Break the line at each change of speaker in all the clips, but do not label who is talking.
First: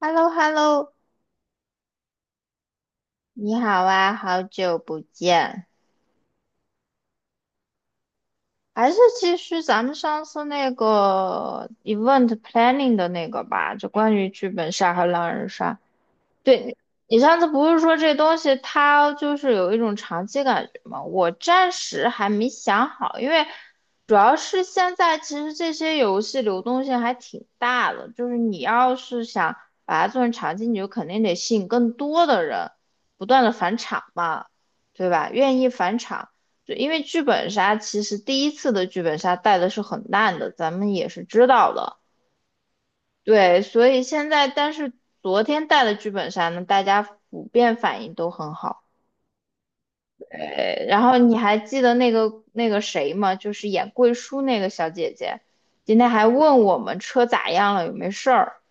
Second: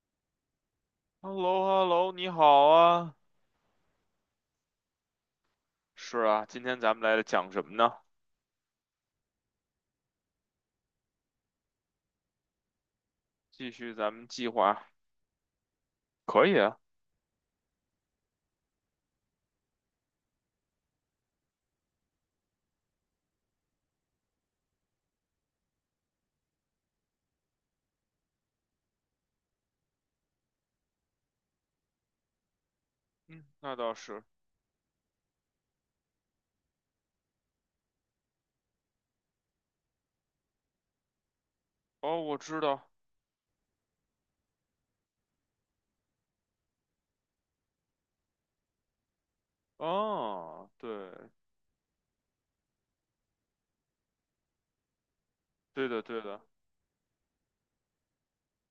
h e l l o h e l l o
h e l l o h e l l o 你好啊。
你好啊，好久不见。
是啊，今天咱们来讲什么呢？
还是继续咱们上次那个 event planning 的那个
继
吧，就
续咱
关
们
于
计
剧本
划，
杀和狼人杀。
可以
对，
啊。
你上次不是说这东西它就是有一种长期感觉吗？我暂时还没想好，因为主要是现在其实这些游戏流动性还挺大的，就是你要是想把它做成长期，你就肯定得吸引更多的人，不断
嗯，
的
那
返
倒
场
是。
嘛，对吧？愿意返场，就因为剧本杀其实第一次的剧本杀带的是很烂的，咱们也是知道的。
哦，我知道。
对，所以现在，但是昨天带的剧本杀呢，大家普遍反应都很好。
哦，对，
然后你还记得那个谁吗？就是演贵叔那个小姐姐，
对
今
的，
天
对
还
的。
问我们车咋样了，有没事儿。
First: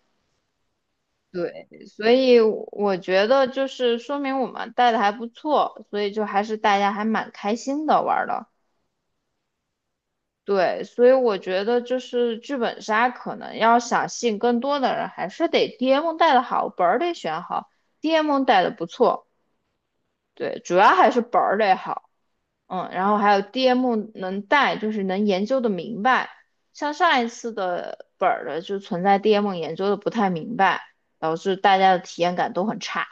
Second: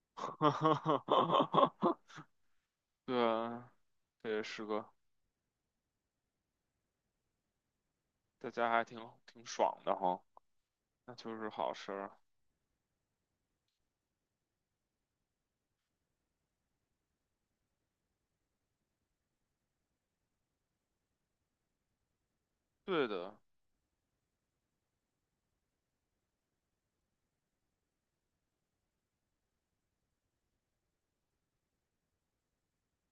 对，所 以我
对
觉得就
啊，
是说
这
明
也
我
是
们
个
带的还不错，所以就还是大家还蛮开心的玩儿的。
在家还挺爽的哈，
对，所以
那就
我
是
觉
好
得
事
就
儿。
是剧本杀可能要想吸引更多的人，还是得 DM 带的好，本儿得选好，DM 带的不错。对，主要还是本儿得好，嗯，
对
然后
的，
还有 DM 能带，就是能研究的明白。像上一次的本儿的就存在 DM 研究的不太明白，导致大家的体验感都很差。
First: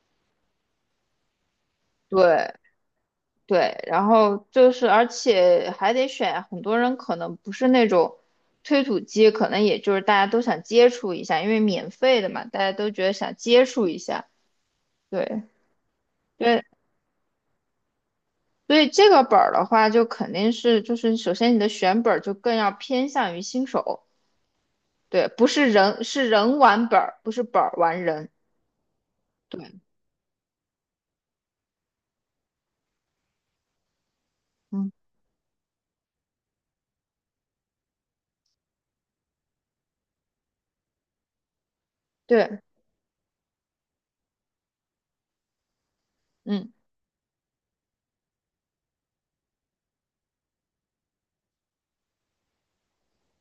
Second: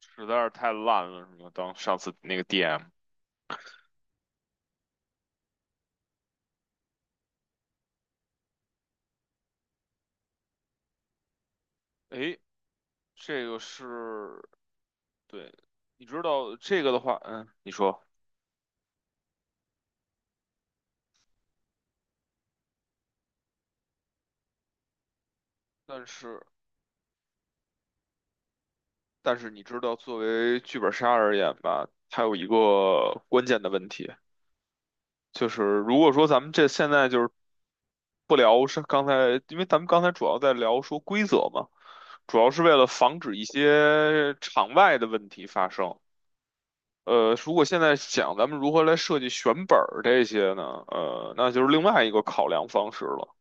实在是太烂了，什么当上次那个
对，
DM，
对，然后就是，而且还得选，很多人可能不是那种推土机，可能也就是大家都想接触一下，因为免费的
诶，
嘛，大家都觉得想
这个
接触一下。
是，
对
对，你知道
对，
这个的话，嗯，你说，
所以这个本儿的话，就肯定是就是首先你的选本儿就更要偏向于新手，对，不是人
但
是
是。
人玩本儿，不是本儿玩人。
但是你
对，
知道，作为剧本杀而言吧，它有一个关键的问题，
嗯，
就是如果说咱们这现在就是不聊是刚才，因为咱们刚才主要在聊说规则嘛，主要
对，
是为了防止一些场外的问题发生。
嗯，
如果现在想咱们如何来设计选本儿这些呢，那就是另外一个考量方式了。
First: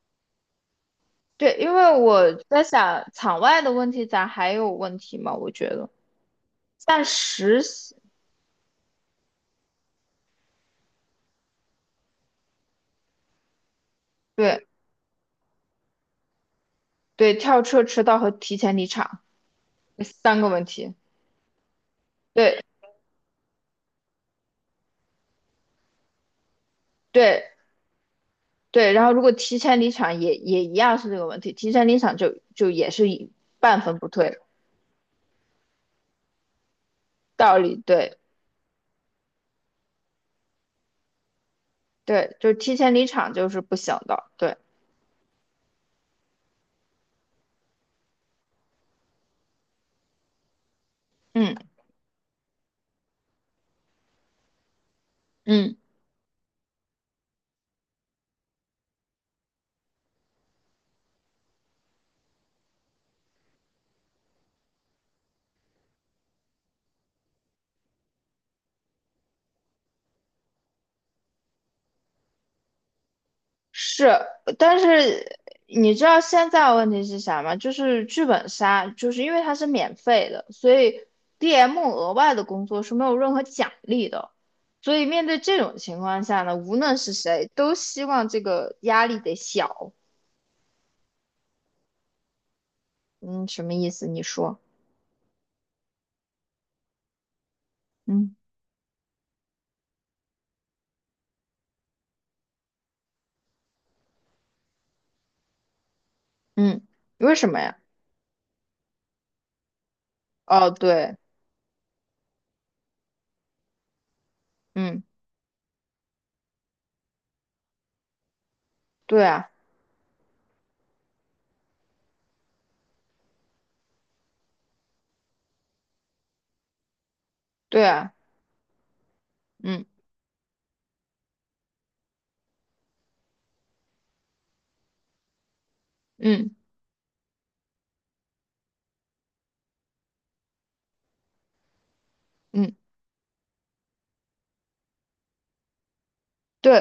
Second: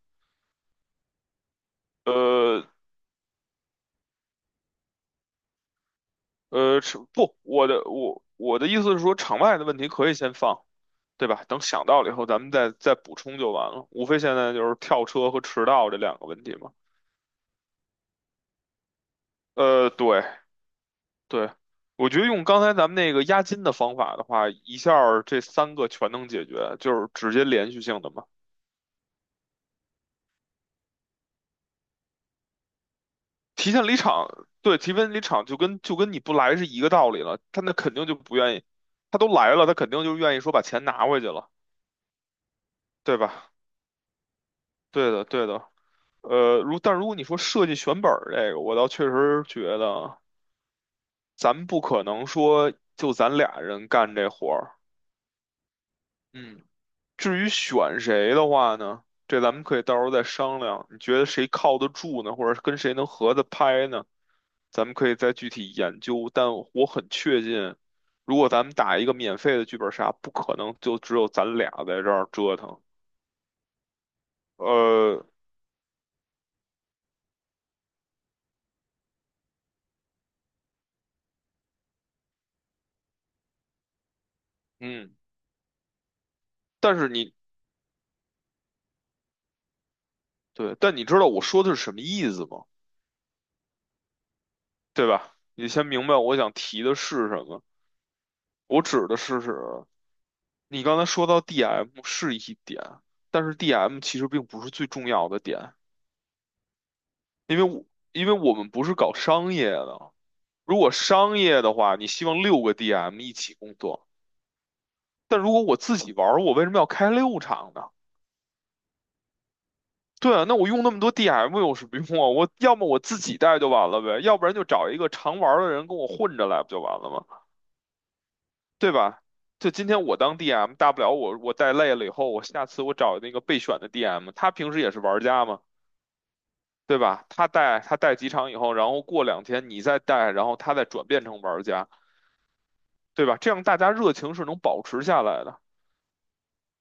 对，因为我在
呃，
想场外的问题，咱还有问题吗？我觉得，
是
但
不，
实
我的
习
我我的意思是说，场外的问题可以先放，对吧？等想到了以后，咱们再补充就完了。无非现在
对。
就是跳车和迟到这两个问题嘛。
对，跳车迟到和提前离场这
对
三个问题。
对，我觉得用
对
刚才咱们那个押金的方法的话，一下儿这三个全能解决，就是直
对
接连续性的嘛。
对，然后如果提前离场也也一样是这个问题，提前离场就也是一
提
半
前离
分不
场，
退，
对，提前离场就跟你不来是一个道理了。
道
他那
理
肯定就
对
不愿意，他都来了，他肯定就愿意说把钱拿回去了，
对，就是提前离
对
场就
吧？
是不行的，对，
对的，对的。但如果你说设计选本儿这个，我倒确实觉得咱
嗯
们不可能说就咱俩人干这活儿。
嗯。
嗯，至于选谁的话呢，这咱们可以到时候再商量。你觉得谁靠得住呢，或者跟谁能合得拍呢？咱们可以再具体研究。但我很确信，如果咱们打一个免费的剧本杀，不可能就只有咱俩在这儿折腾。
是，但
呃，
是你知道现在问题是啥吗？就是剧本杀，就是因为它是免费的，所以 DM 额外的工作是没有任何奖励的。所以
嗯，
面对这种情况下呢，无论
但是
是
你
谁，都希望这个压力得小。
对，但你知道我说的是什么意思吗？
嗯，什么意思？你说，
对吧？你先明白我想提的是什么。
嗯
我指的是你刚才说到 DM 是一点，但是 DM 其实并不是最重要的点，
嗯，为什
因
么
为
呀？
我因为我们不是搞商业的。
哦，
如果
对，
商业的话，你希望六个 DM 一起工作，
嗯，
但如果我自己玩儿，我为什么要开六场呢？
对啊，
对啊，那我用那么多 DM 有什么用啊？我要么我自己带就完了呗，要不然就找一个常玩儿的人跟我混着来不就完了吗？
对啊，
对吧？就
嗯
今天我当 DM，大不了我带累了以后，我下次我找那个备选的 DM，他平时也是玩家嘛，
嗯
对吧？他带几场以后，然后过2天你再带，然后他再转变成玩家，
嗯，
对吧？这样大家热情是能保持下来的。
对，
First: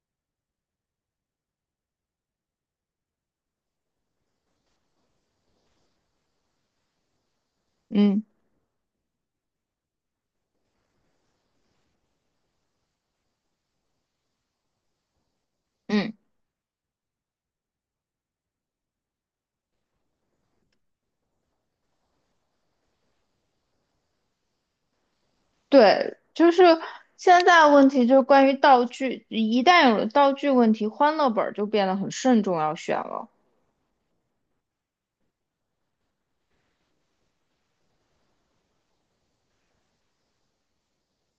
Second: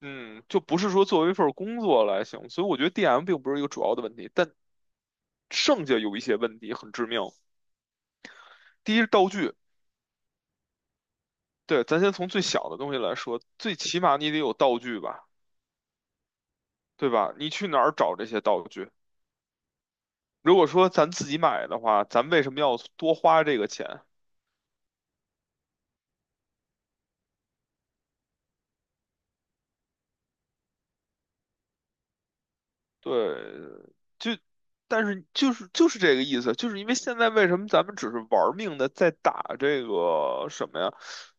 嗯，就不是说作为一份工作来行，所以我觉得 DM 并不是一个主要的问题，但剩下有一些问题很致命。
嗯
第一是道具，对，咱先从最小的东西来说，最起码你得有道具吧，
嗯。
对吧？你去哪儿找这些道具？如果说咱自己买的话，咱为什么要多花这个钱？
对，就是现在问题就是关于道具，一旦有了道具问题，欢乐本儿就变得很慎重要选了。
对，就，但是就是这个意思，就是因为现在为什么咱们只是玩命的在打这个什么呀，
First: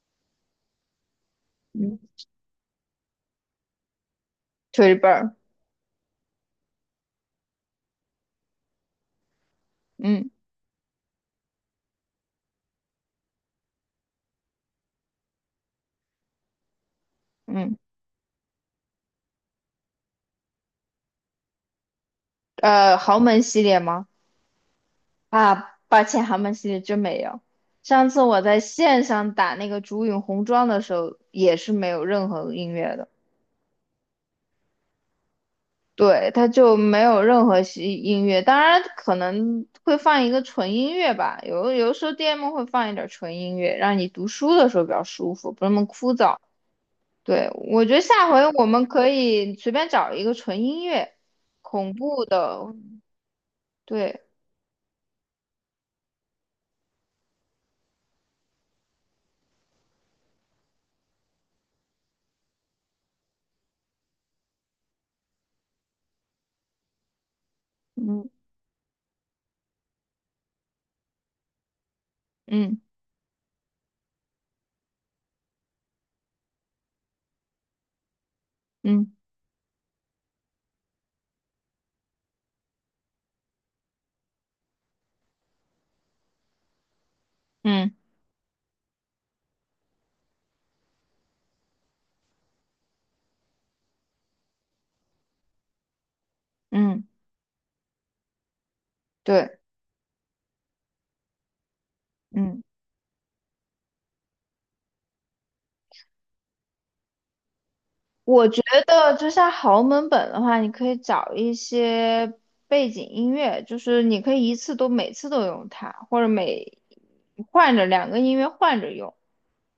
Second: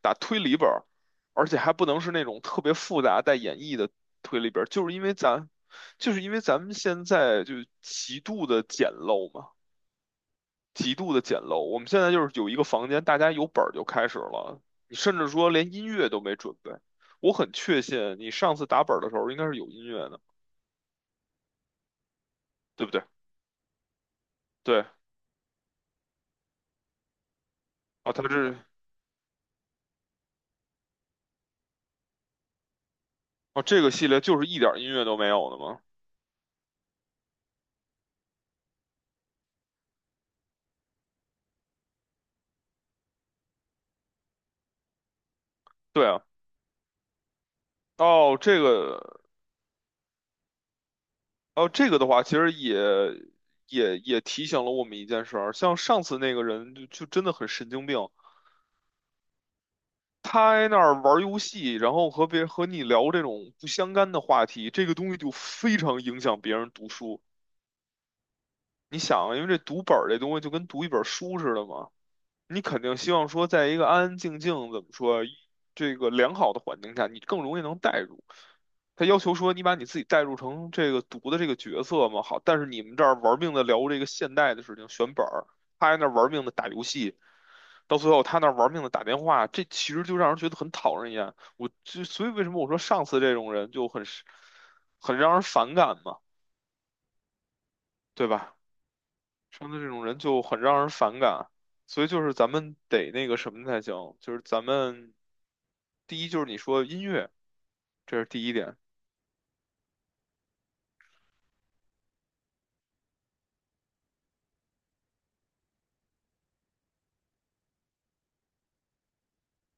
打推理本儿而且还不
嗯，
能是那种特别复杂带演绎的推理本儿
推本儿，
就是因为咱们现在就极度的简陋嘛。
嗯
极度的简陋。我们现在就是有一个房间，大家有本儿就开始了，你甚至说连音乐都没准备。我很
嗯，
确信你上次打本儿的时候应该是有音乐的，对不对？
豪门系列吗？
对，
啊，抱歉，豪门系列真没有。上
哦，
次
它
我
这
在线上打那个竹影红妆的时候，也是没有任何音乐的。
哦这个系列就是一点儿音乐都没有的吗？
对，它就没有任何西音乐，当然可能会放一个纯音乐吧，有的时候 DM 会放一点纯音乐，让你读书的时候比较舒服，不那么
对
枯
啊，
燥。对，我觉得下
哦
回
这
我们可
个
以随便找一个纯音乐，
哦这
恐
个的话，
怖
其实
的，
也也
对，
也提醒了我们一件事儿，像上次那个人就真的很神经病。他在那儿玩游戏，然后和别和你聊这种不相干的话题，这个东西就非常影响别人读书。
嗯
你想啊，因为这读本儿这东西就跟读一本书似的嘛，你
嗯
肯定希望说，在一个安安静静，怎么说，这个良好的环境下，你更容易能代入。他
嗯
要求说，你把你自己代入成这个读的这个角色嘛，好，但是你们这儿玩命的聊这个现代的事情，选本儿，他在那儿玩命的打游戏，
嗯
到最后他那儿玩命的打电话，这其实就让人觉得很讨人厌。我就所以为什么我说上次这种人就很让人反感嘛，
嗯，
对吧？
对，
生的这种人就很让人反感，所以就是咱
嗯。
们得那个什么才行，就是咱们第一就是你说音乐，这是第
我
一
觉
点，
得就像豪门本的话，你可以找一些背景音乐，就是你可以一次都每次都用它，或者每换着两个音乐换着用。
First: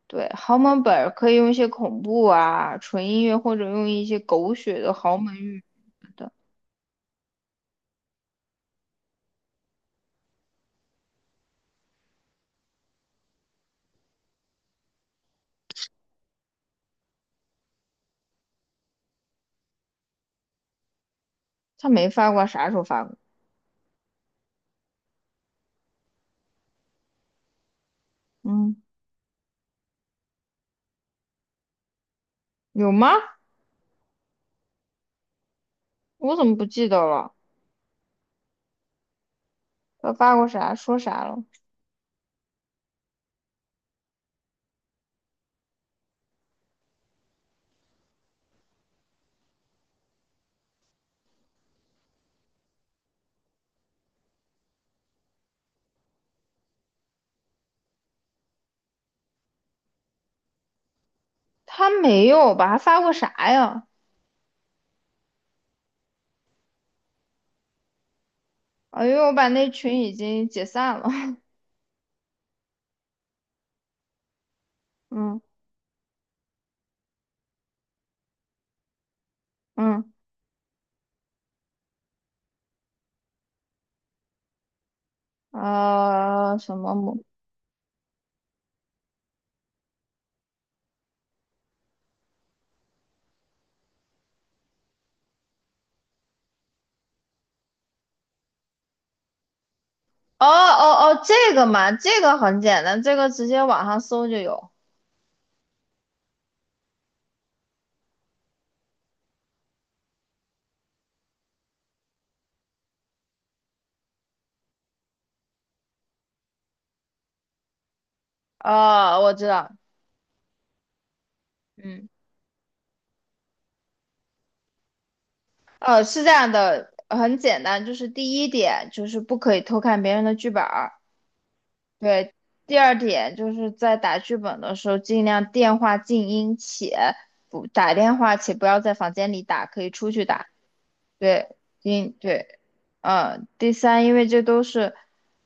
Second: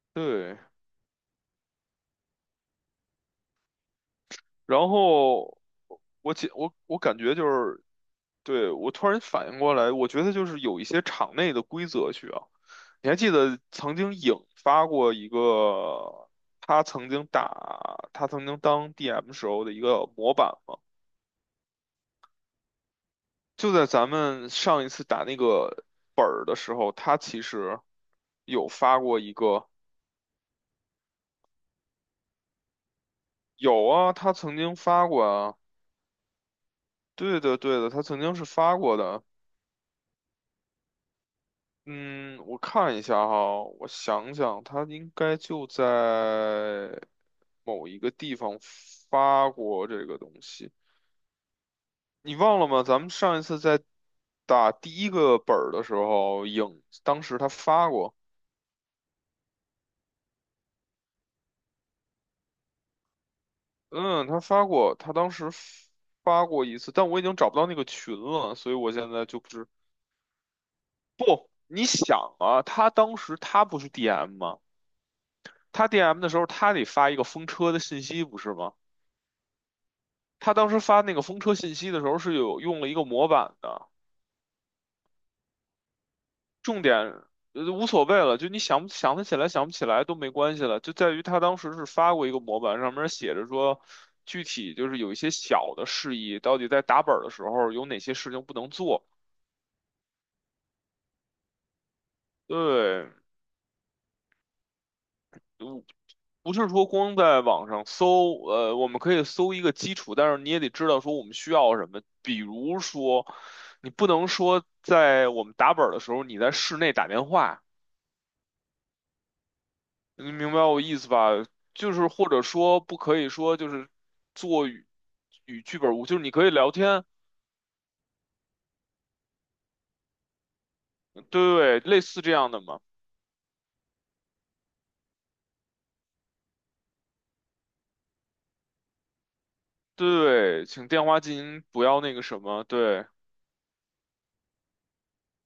对，豪
对，
门本儿可以用一些恐怖啊、纯音乐，或者用一些狗血
然
的豪门
后
语的。
我解我我感觉就是，对，我突然反应过来，我觉得就是有一些场内的规则需要，你还记得曾经引发过一个他曾经当 DM 时候的一个模板吗？
他没发过，啥时候发过？
就在咱们上一次打那个本儿的时候，他其实有
嗯，
发过一个，
有吗？
有啊，他曾经发过啊，
我怎么不记得了？
对的对的，他曾经是发过的。
他发过啥？说啥了？
嗯，我看一下哈，我想想，他应该就在某一个地方发过这个东西。你忘了吗？咱们上一次在打第一个本儿的时候，当时他发过。
他没有吧？他发过啥呀？
嗯，他发过，他当时发过一次，但我已经找不到那个群了，所以我
哎
现
呦，
在
我
就
把
不知。
那群已经解散了。
你想啊，他当时他不是 DM 吗？
嗯
他 DM 的时候，他得发一个风车的信息，不是吗？
嗯。
他当时发那个风车信息的时候是有用了一个模板的，
啊、什
重
么
点
母？
无所谓了，就你想不想得起来，想不起来都没关系了，就在于他当时是发过一个模板，上面写着说。具体就是有一些小的事宜，到底在打本儿的时候有哪些事情不能做？
哦哦哦，这个嘛，这个很简单，
对，
这个直接网上搜就有。
嗯，不是说光在网上搜，我们可以搜一个基础，但是你也得知道说我们需要什么。比如说，你不能说在我们打本儿的时候你在室内打电话，
哦，我知道，
你明白我意思吧？就是
嗯，
或者说不可以说就是做与剧本无，就是
是这
你可以
样
聊
的，
天，
很简单，就是第一点就是不可以偷看别人的剧本儿，
对，类似这
对。
样的
第
嘛。
二点就是在打剧本的时候，尽量电话静音且不打电话，且不要在房间里打，可以出去打。
对，请电话进
对，
行不要那
因
个什
对，
么，对，
嗯，第三，因为这都是，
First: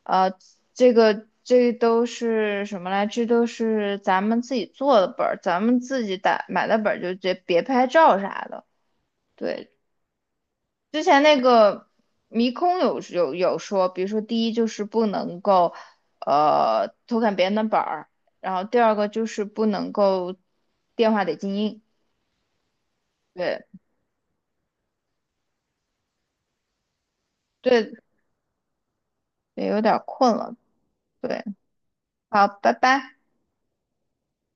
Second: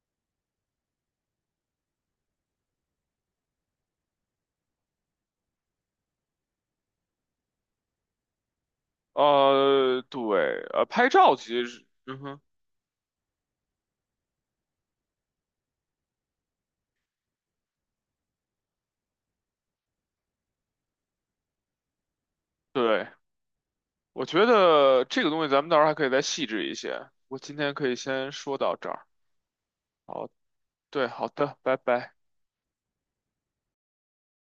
呃，这个这都是什么来？这都是咱们自己做的本儿，咱们自己打买的本儿，就别拍照啥的。对，
对，
之
拍
前
照
那
其实是，
个
嗯哼，
迷空有说，比如说第一就是不能够，偷看别人的本儿，然后第二个就是不能够电话得静音。
对。
对
我觉得这个东西咱们到时候还可以再细致一些。我今天可
对，
以先说到这儿。
也有点儿
好，
困了。
对，好
对，
的，拜拜。
好，拜拜。